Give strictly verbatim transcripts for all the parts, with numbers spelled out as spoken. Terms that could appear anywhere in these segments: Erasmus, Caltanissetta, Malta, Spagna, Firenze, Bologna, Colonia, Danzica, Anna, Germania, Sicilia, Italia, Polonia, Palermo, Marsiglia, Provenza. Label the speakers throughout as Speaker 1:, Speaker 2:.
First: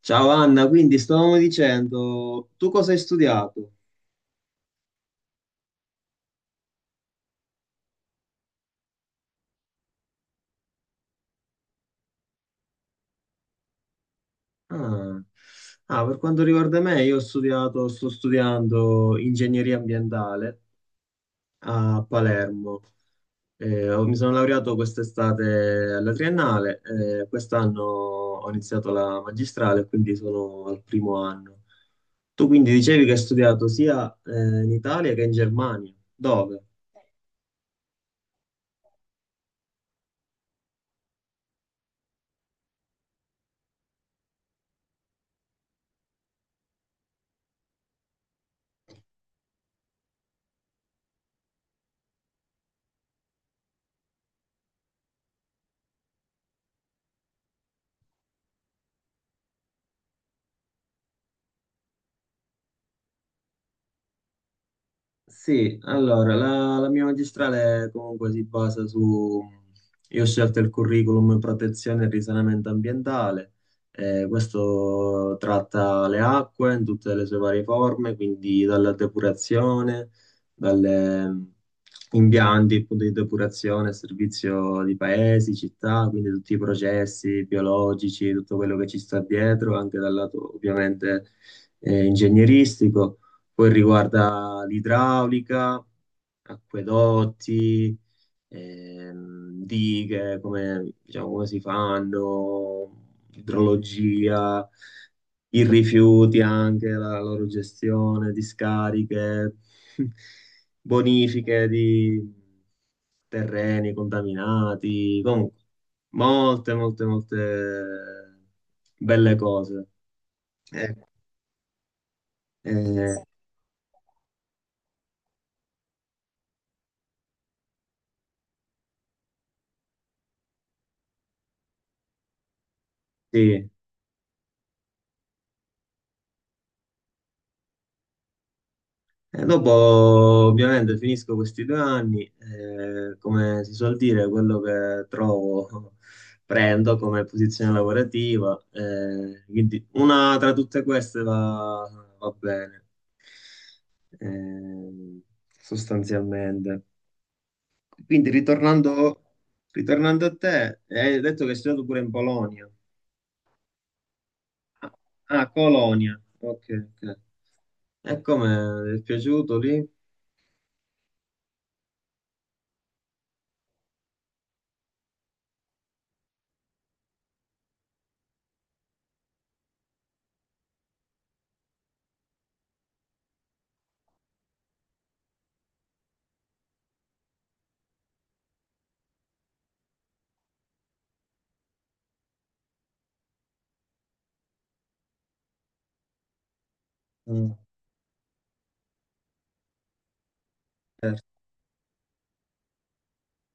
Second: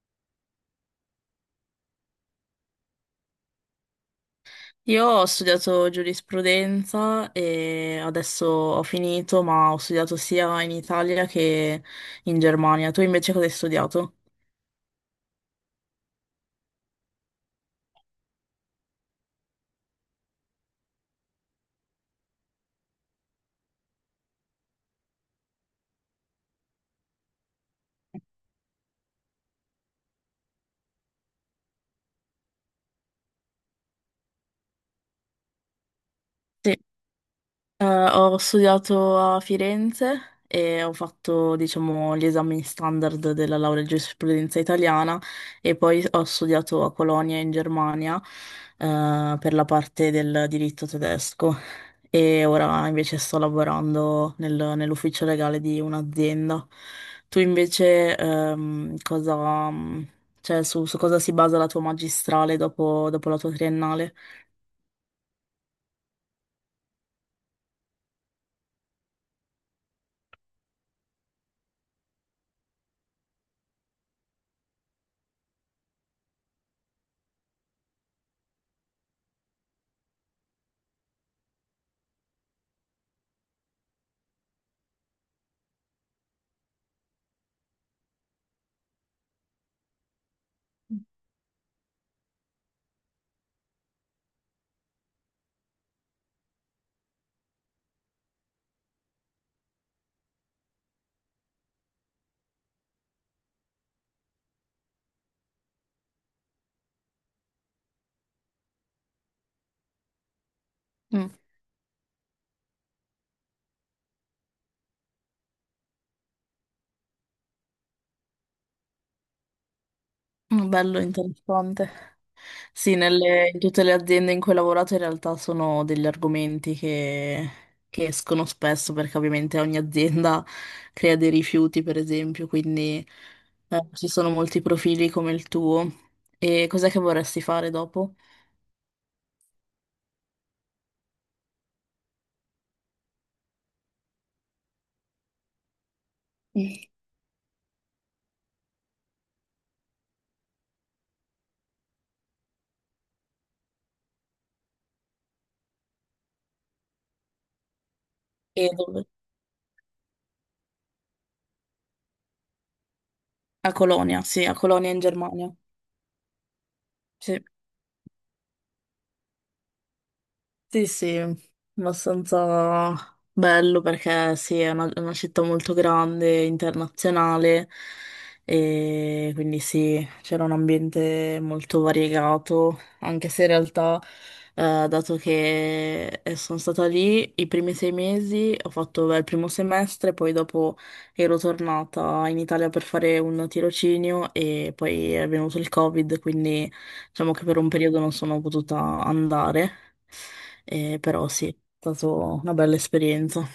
Speaker 1: Ciao Anna, quindi stavamo dicendo, tu cosa hai studiato?
Speaker 2: Io ho studiato giurisprudenza e adesso ho finito, ma ho studiato sia in Italia che in Germania. Tu invece cosa hai studiato?
Speaker 1: Ah, ah, per quanto riguarda me, io ho studiato, sto studiando ingegneria ambientale a Palermo. Eh, ho- mi sono laureato quest'estate alla triennale. Eh, quest'anno ho iniziato la magistrale, quindi sono al primo anno. Tu quindi dicevi che hai studiato sia eh, in Italia che in Germania. Dove?
Speaker 2: Sì. Eh, Ho studiato a Firenze e ho fatto, diciamo, gli esami standard della laurea in giurisprudenza italiana e poi ho studiato a Colonia in Germania, eh, per la parte del diritto tedesco e ora invece sto lavorando nel- nell'ufficio legale di un'azienda. Tu invece, ehm, cosa, cioè, su, su cosa si basa la tua magistrale dopo, dopo la tua triennale?
Speaker 1: Sì, allora, la, la mia magistrale comunque si basa su... Io ho scelto il curriculum protezione e risanamento ambientale. Eh, questo tratta le acque in tutte le sue varie forme, quindi dalla depurazione, dalle mm, impianti appunto, di depurazione, servizio di paesi, città, quindi tutti i processi biologici, tutto quello che ci sta dietro, anche dal lato ovviamente eh, ingegneristico, poi riguarda l'idraulica, acquedotti, ehm, dighe, come, diciamo, come si fanno, idrologia, i rifiuti anche, la loro gestione, discariche,
Speaker 2: Mm,
Speaker 1: bonifiche di terreni contaminati, comunque molte, molte, molte belle cose. Eh,
Speaker 2: bello, interessante. Sì,
Speaker 1: eh,
Speaker 2: nelle- in tutte le aziende in cui ho lavorato in realtà sono degli argomenti che, che escono spesso perché ovviamente ogni azienda crea dei rifiuti, per esempio, quindi
Speaker 1: sì,
Speaker 2: eh, ci sono molti profili come il tuo. E cos'è che vorresti fare dopo?
Speaker 1: e dopo ovviamente finisco questi due anni, eh, come si suol dire, quello che trovo
Speaker 2: Mm.
Speaker 1: prendo come posizione lavorativa, eh, quindi una tra tutte queste va, va bene, ehm, sostanzialmente. Quindi
Speaker 2: E dove?
Speaker 1: ritornando, Ritornando a te, hai detto che hai studiato pure in Polonia.
Speaker 2: A Colonia, sì, a Colonia
Speaker 1: Ah,
Speaker 2: in
Speaker 1: ah,
Speaker 2: Germania.
Speaker 1: Colonia, ok, ok.
Speaker 2: Sì.
Speaker 1: E come ti è piaciuto lì?
Speaker 2: Sì, sì, abbastanza bello perché sì, è una, è una città molto grande, internazionale e quindi sì, c'era un ambiente molto variegato, anche se in realtà, eh, dato che eh, sono stata lì i primi sei mesi, ho fatto beh, il primo semestre, poi dopo ero tornata in Italia per fare un tirocinio e poi è venuto il Covid, quindi diciamo che
Speaker 1: Mm.
Speaker 2: per un periodo non sono potuta andare. Eh,
Speaker 1: Certo.
Speaker 2: però sì, è stata una bella esperienza.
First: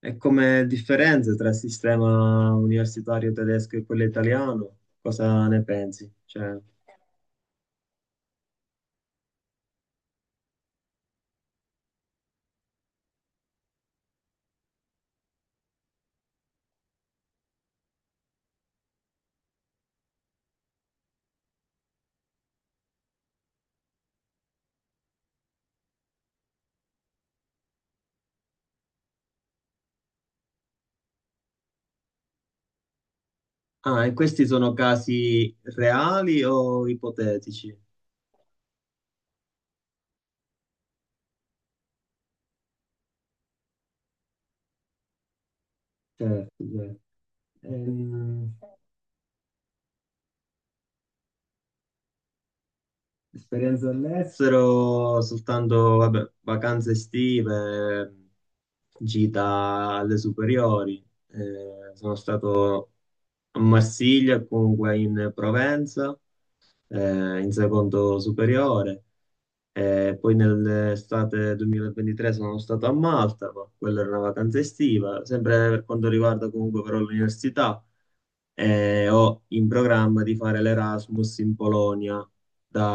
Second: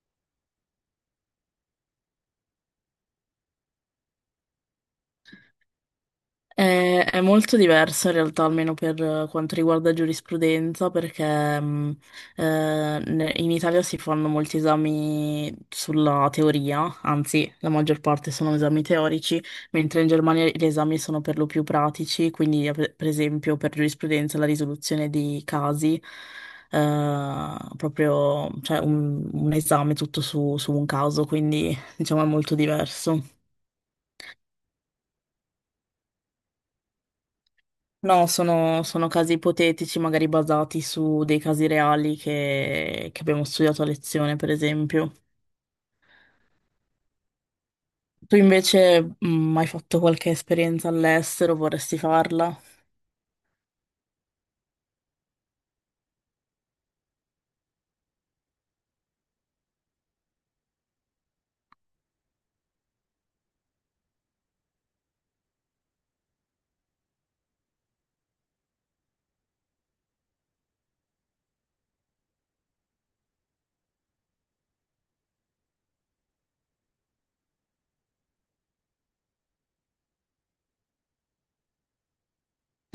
Speaker 1: E come differenze tra il sistema universitario tedesco e quello italiano? Cosa ne pensi? Cioè,
Speaker 2: È, è molto diverso in realtà, almeno per eh, quanto riguarda giurisprudenza, perché mh, eh, ne- in Italia si fanno molti esami sulla teoria, anzi, la maggior parte sono esami teorici, mentre in Germania gli esami sono per lo più pratici, quindi eh, per per esempio per giurisprudenza la risoluzione di casi. Eh, proprio, cioè un, un esame tutto su su un caso, quindi diciamo è molto diverso.
Speaker 1: ah, e questi sono casi reali o ipotetici?
Speaker 2: No, sono, sono casi ipotetici, magari basati su dei casi reali che, che abbiamo studiato a lezione, per esempio.
Speaker 1: Certo, certo.
Speaker 2: Tu
Speaker 1: Ehm,
Speaker 2: invece, mh, hai fatto qualche esperienza all'estero? Vorresti farla?
Speaker 1: Esperienze all'estero, soltanto vabbè, vacanze estive, gita alle superiori. Eh, sono stato a Marsiglia, comunque in Provenza, eh, in secondo superiore. Eh, poi nell'estate duemilaventitré sono stato a Malta, ma quella era una vacanza estiva. Sempre per quanto riguarda comunque però l'università, eh, ho in programma di fare l'Erasmus in Polonia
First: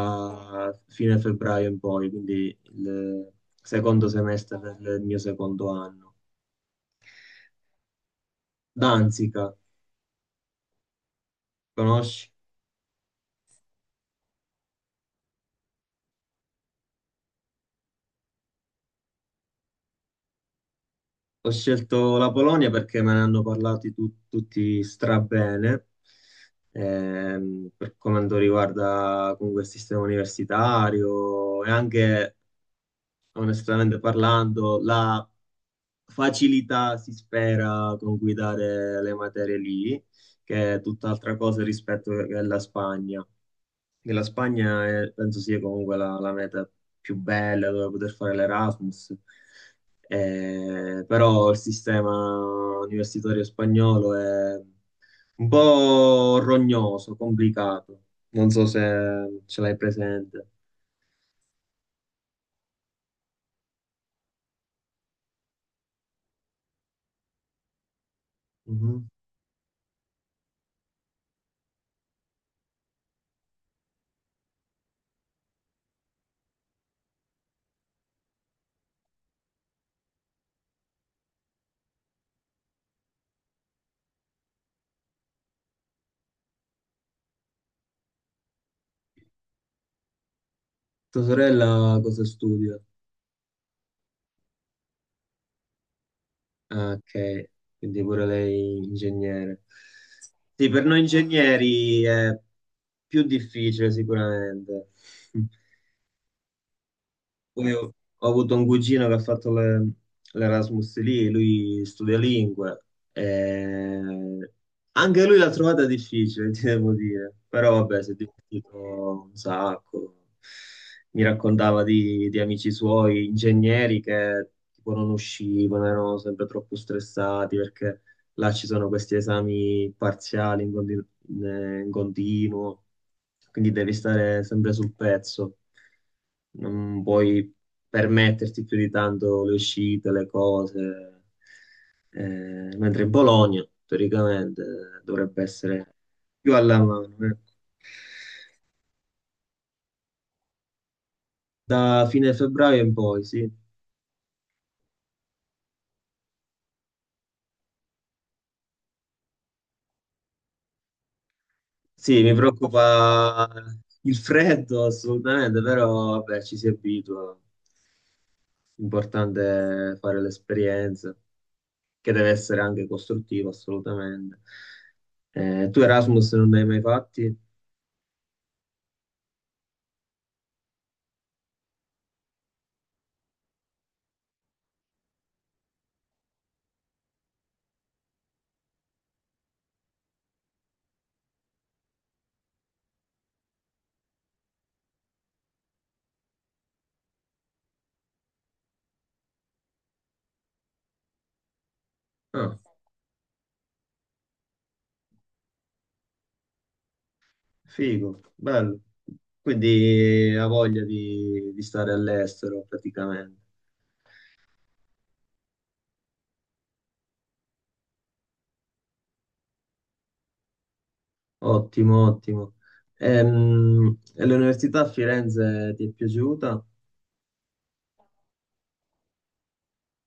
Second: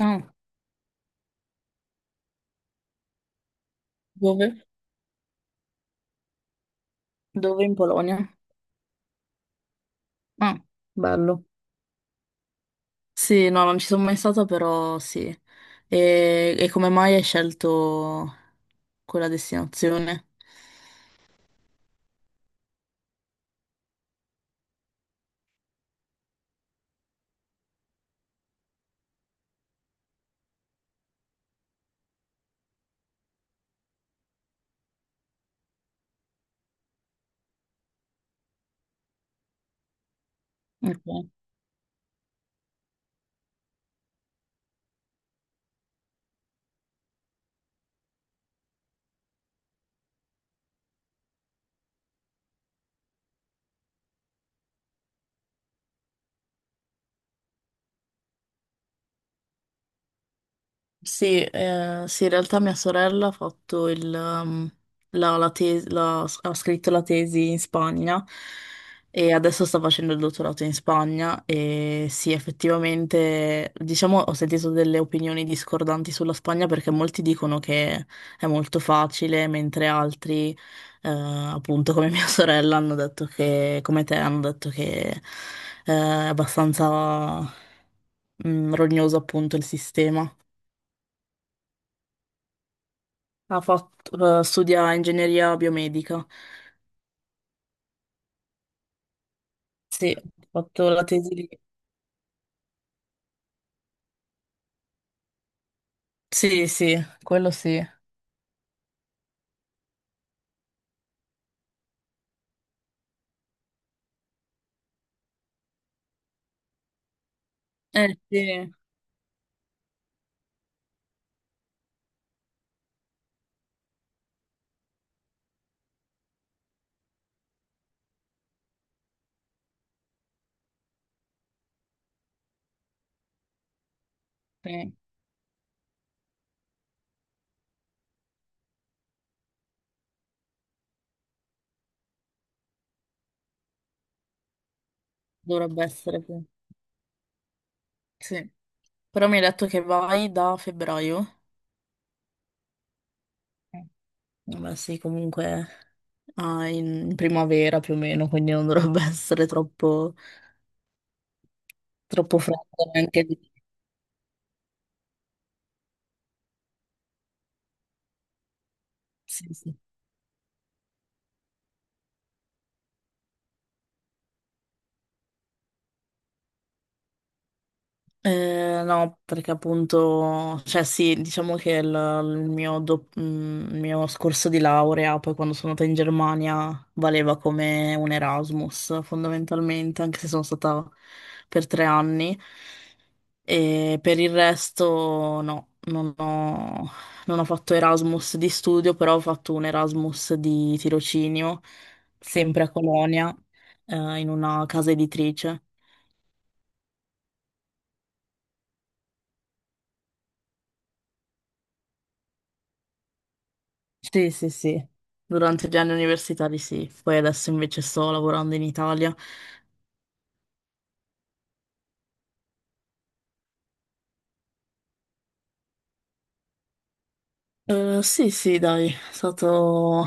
Speaker 2: Ah,
Speaker 1: fine febbraio in poi, quindi il secondo
Speaker 2: dove?
Speaker 1: semestre del mio secondo anno.
Speaker 2: Dove in Polonia?
Speaker 1: Danzica,
Speaker 2: Ah, bello.
Speaker 1: conosci?
Speaker 2: Sì, no, non ci sono mai stata, però sì. E, e come mai hai scelto quella destinazione?
Speaker 1: Ho scelto la Polonia perché me ne hanno parlato tu- tutti strabene. Ehm, per quanto riguarda comunque il sistema universitario e anche, onestamente parlando, la facilità, si spera, con cui dare le materie lì, che è tutt'altra cosa rispetto alla Spagna. Che la Spagna è- Penso sia comunque la, la meta più bella dove poter fare l'Erasmus. Eh, però il sistema universitario spagnolo è un po' rognoso, complicato. Non so se ce l'hai presente.
Speaker 2: Sì, eh, sì, in realtà mia sorella ha fatto il, um, la, la tesi, la- ha scritto la tesi in Spagna
Speaker 1: Mhm.
Speaker 2: e adesso sta facendo il dottorato in Spagna e sì, effettivamente, diciamo, ho sentito delle opinioni discordanti sulla Spagna perché molti dicono che è molto facile, mentre altri, eh, appunto come mia sorella, hanno detto che, come te, hanno detto che, eh, è abbastanza, mm, rognoso appunto il sistema.
Speaker 1: Tua sorella cosa studia?
Speaker 2: Ha fatto, eh, studia ingegneria biomedica.
Speaker 1: Ah, ok, quindi pure lei ingegnere.
Speaker 2: Sì, ho
Speaker 1: Sì, per
Speaker 2: fatto
Speaker 1: noi
Speaker 2: la tesi lì.
Speaker 1: ingegneri è più difficile sicuramente.
Speaker 2: Sì, sì, quello
Speaker 1: Poi
Speaker 2: sì.
Speaker 1: ho, ho avuto un cugino che ha fatto le- l'Erasmus lì, lui studia lingue, e anche lui l'ha trovata difficile, ti devo dire, però vabbè, si è
Speaker 2: Eh sì,
Speaker 1: divertito un sacco. Mi raccontava di, di amici suoi, ingegneri che tipo non uscivano, erano sempre troppo stressati perché là ci sono questi esami parziali in, conti- in eh, in continuo, quindi devi stare sempre sul
Speaker 2: sì,
Speaker 1: pezzo, non puoi permetterti più di tanto le uscite, le cose. Eh, mentre in Bologna teoricamente dovrebbe
Speaker 2: dovrebbe
Speaker 1: essere
Speaker 2: essere, sì.
Speaker 1: più alla mano, ecco.
Speaker 2: Sì. Però mi hai detto che vai da febbraio?
Speaker 1: Da fine febbraio in poi, sì.
Speaker 2: Eh. Vabbè, sì, comunque ah, in primavera più o meno, quindi non dovrebbe essere troppo,
Speaker 1: Sì, mi
Speaker 2: troppo freddo neanche lì.
Speaker 1: preoccupa il freddo assolutamente, però vabbè, ci si abitua.
Speaker 2: Sì, sì.
Speaker 1: Importante è fare l'esperienza, che deve essere anche costruttiva, assolutamente. Eh, tu Erasmus non ne hai mai fatti?
Speaker 2: Eh, no, perché appunto, cioè sì, diciamo che il, il mio, dop- mm, il mio scorso di laurea, poi quando sono andata in Germania, valeva come un Erasmus fondamentalmente, anche se sono stata per tre anni. E per il resto no, non ho, non ho fatto Erasmus di studio, però ho fatto un Erasmus di tirocinio,
Speaker 1: Ah,
Speaker 2: sempre a Colonia, eh, in una casa editrice.
Speaker 1: figo, bello. Quindi ha voglia di, di stare all'estero praticamente.
Speaker 2: Sì, sì, sì, durante gli anni universitari sì, poi adesso invece sto lavorando in Italia.
Speaker 1: Ottimo, ottimo. Ehm, E, l'università a Firenze ti è piaciuta?
Speaker 2: Eh, sì, sì, dai, è stato...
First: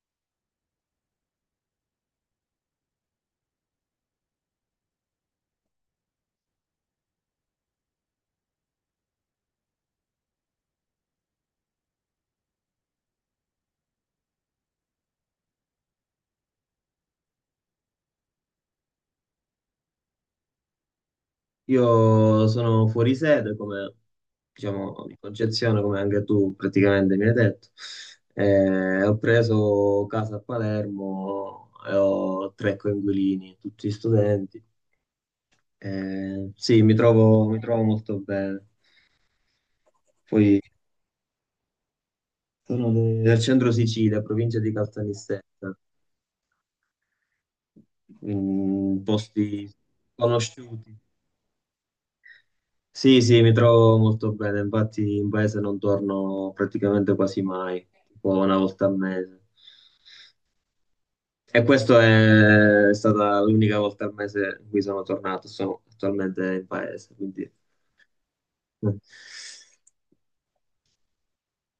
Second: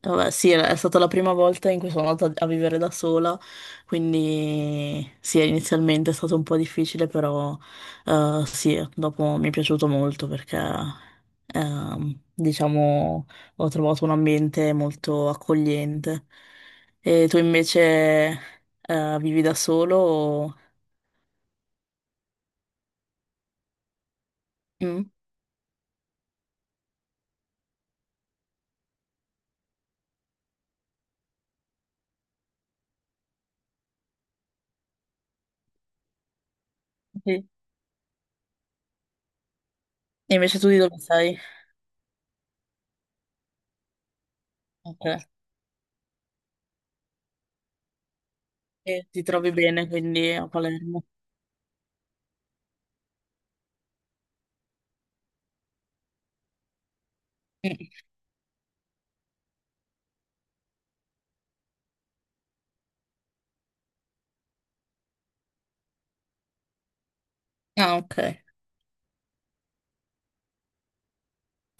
Speaker 2: Vabbè, sì, è stata la prima volta in cui sono andata a vivere da sola, quindi sì, inizialmente è stato un po' difficile, però eh, sì, dopo mi è piaciuto molto perché, ehm, diciamo, ho trovato un ambiente molto accogliente. E tu invece eh, vivi da solo o...
Speaker 1: Io sono fuori sede, come
Speaker 2: Mm?
Speaker 1: diciamo di Concezione, come anche tu praticamente mi hai detto. Eh, ho preso casa a Palermo e ho tre coinquilini, tutti studenti. Eh, sì, mi
Speaker 2: Sì.
Speaker 1: trovo, mi trovo molto bene.
Speaker 2: E invece
Speaker 1: Poi
Speaker 2: tu di dove sei? Eh,
Speaker 1: sono de- del centro Sicilia, provincia di
Speaker 2: Ok.
Speaker 1: Caltanissetta, mm,
Speaker 2: E ti trovi
Speaker 1: posti
Speaker 2: bene quindi a
Speaker 1: conosciuti.
Speaker 2: Palermo.
Speaker 1: Sì, sì, mi trovo molto bene, infatti in paese non torno praticamente quasi mai,
Speaker 2: Mm.
Speaker 1: tipo una volta al mese. E questa è stata l'unica volta al mese in cui sono tornato, sono attualmente in paese, quindi...
Speaker 2: Ah, ok.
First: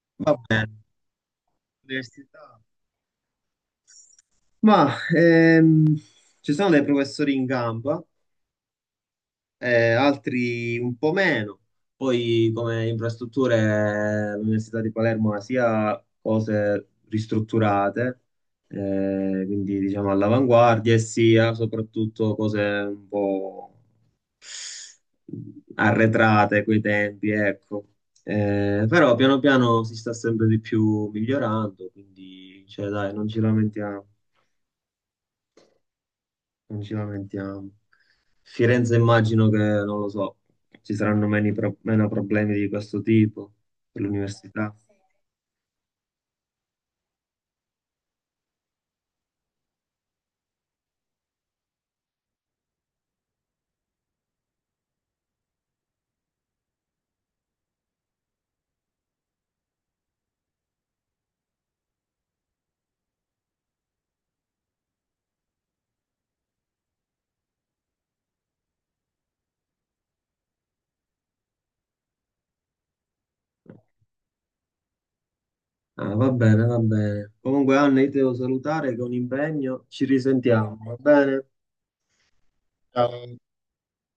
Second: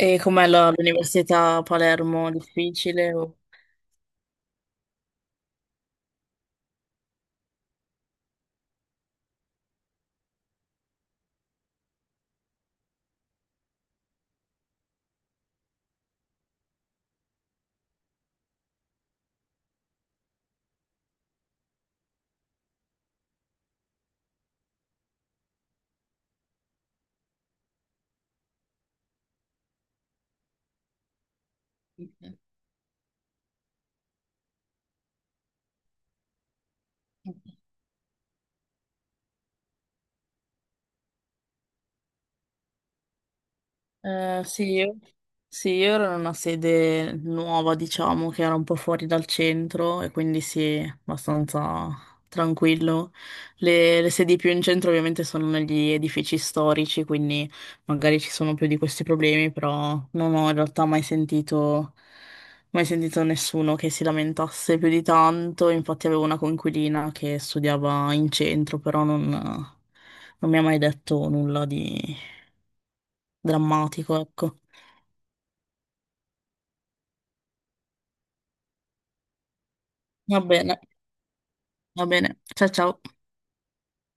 Speaker 2: E
Speaker 1: Va
Speaker 2: com'è la-
Speaker 1: bene,
Speaker 2: l'università a Palermo?
Speaker 1: l'università.
Speaker 2: Difficile? O-
Speaker 1: Ma ehm, ci sono dei professori in gamba, eh, altri un po' meno. Poi come infrastrutture eh, l'Università di Palermo ha sia cose ristrutturate, eh, quindi diciamo all'avanguardia, e sia soprattutto cose un po' arretrate coi tempi, ecco. Eh, però piano piano si sta sempre di più migliorando, quindi cioè, dai, non ci lamentiamo, non ci
Speaker 2: sì.
Speaker 1: lamentiamo. Firenze immagino che, non lo so, ci saranno meni pro- meno problemi di questo tipo per
Speaker 2: Eh, sì,
Speaker 1: l'università.
Speaker 2: io, sì, io ero in una sede nuova, diciamo, che era un po' fuori dal centro e quindi sì, abbastanza tranquillo. Le, le sedi più in centro ovviamente sono negli edifici storici, quindi magari ci sono più di questi problemi, però non ho in realtà mai sentito, mai sentito nessuno che si lamentasse più di tanto. Infatti avevo una coinquilina che studiava in centro, però non non mi ha mai detto nulla di drammatico, ecco.
Speaker 1: Ah, va bene, va bene. Comunque, Anna, io ti devo salutare che ho un impegno. Ci
Speaker 2: Va
Speaker 1: risentiamo,
Speaker 2: bene,
Speaker 1: va bene?
Speaker 2: va bene. Ciao ciao.
Speaker 1: Ciao.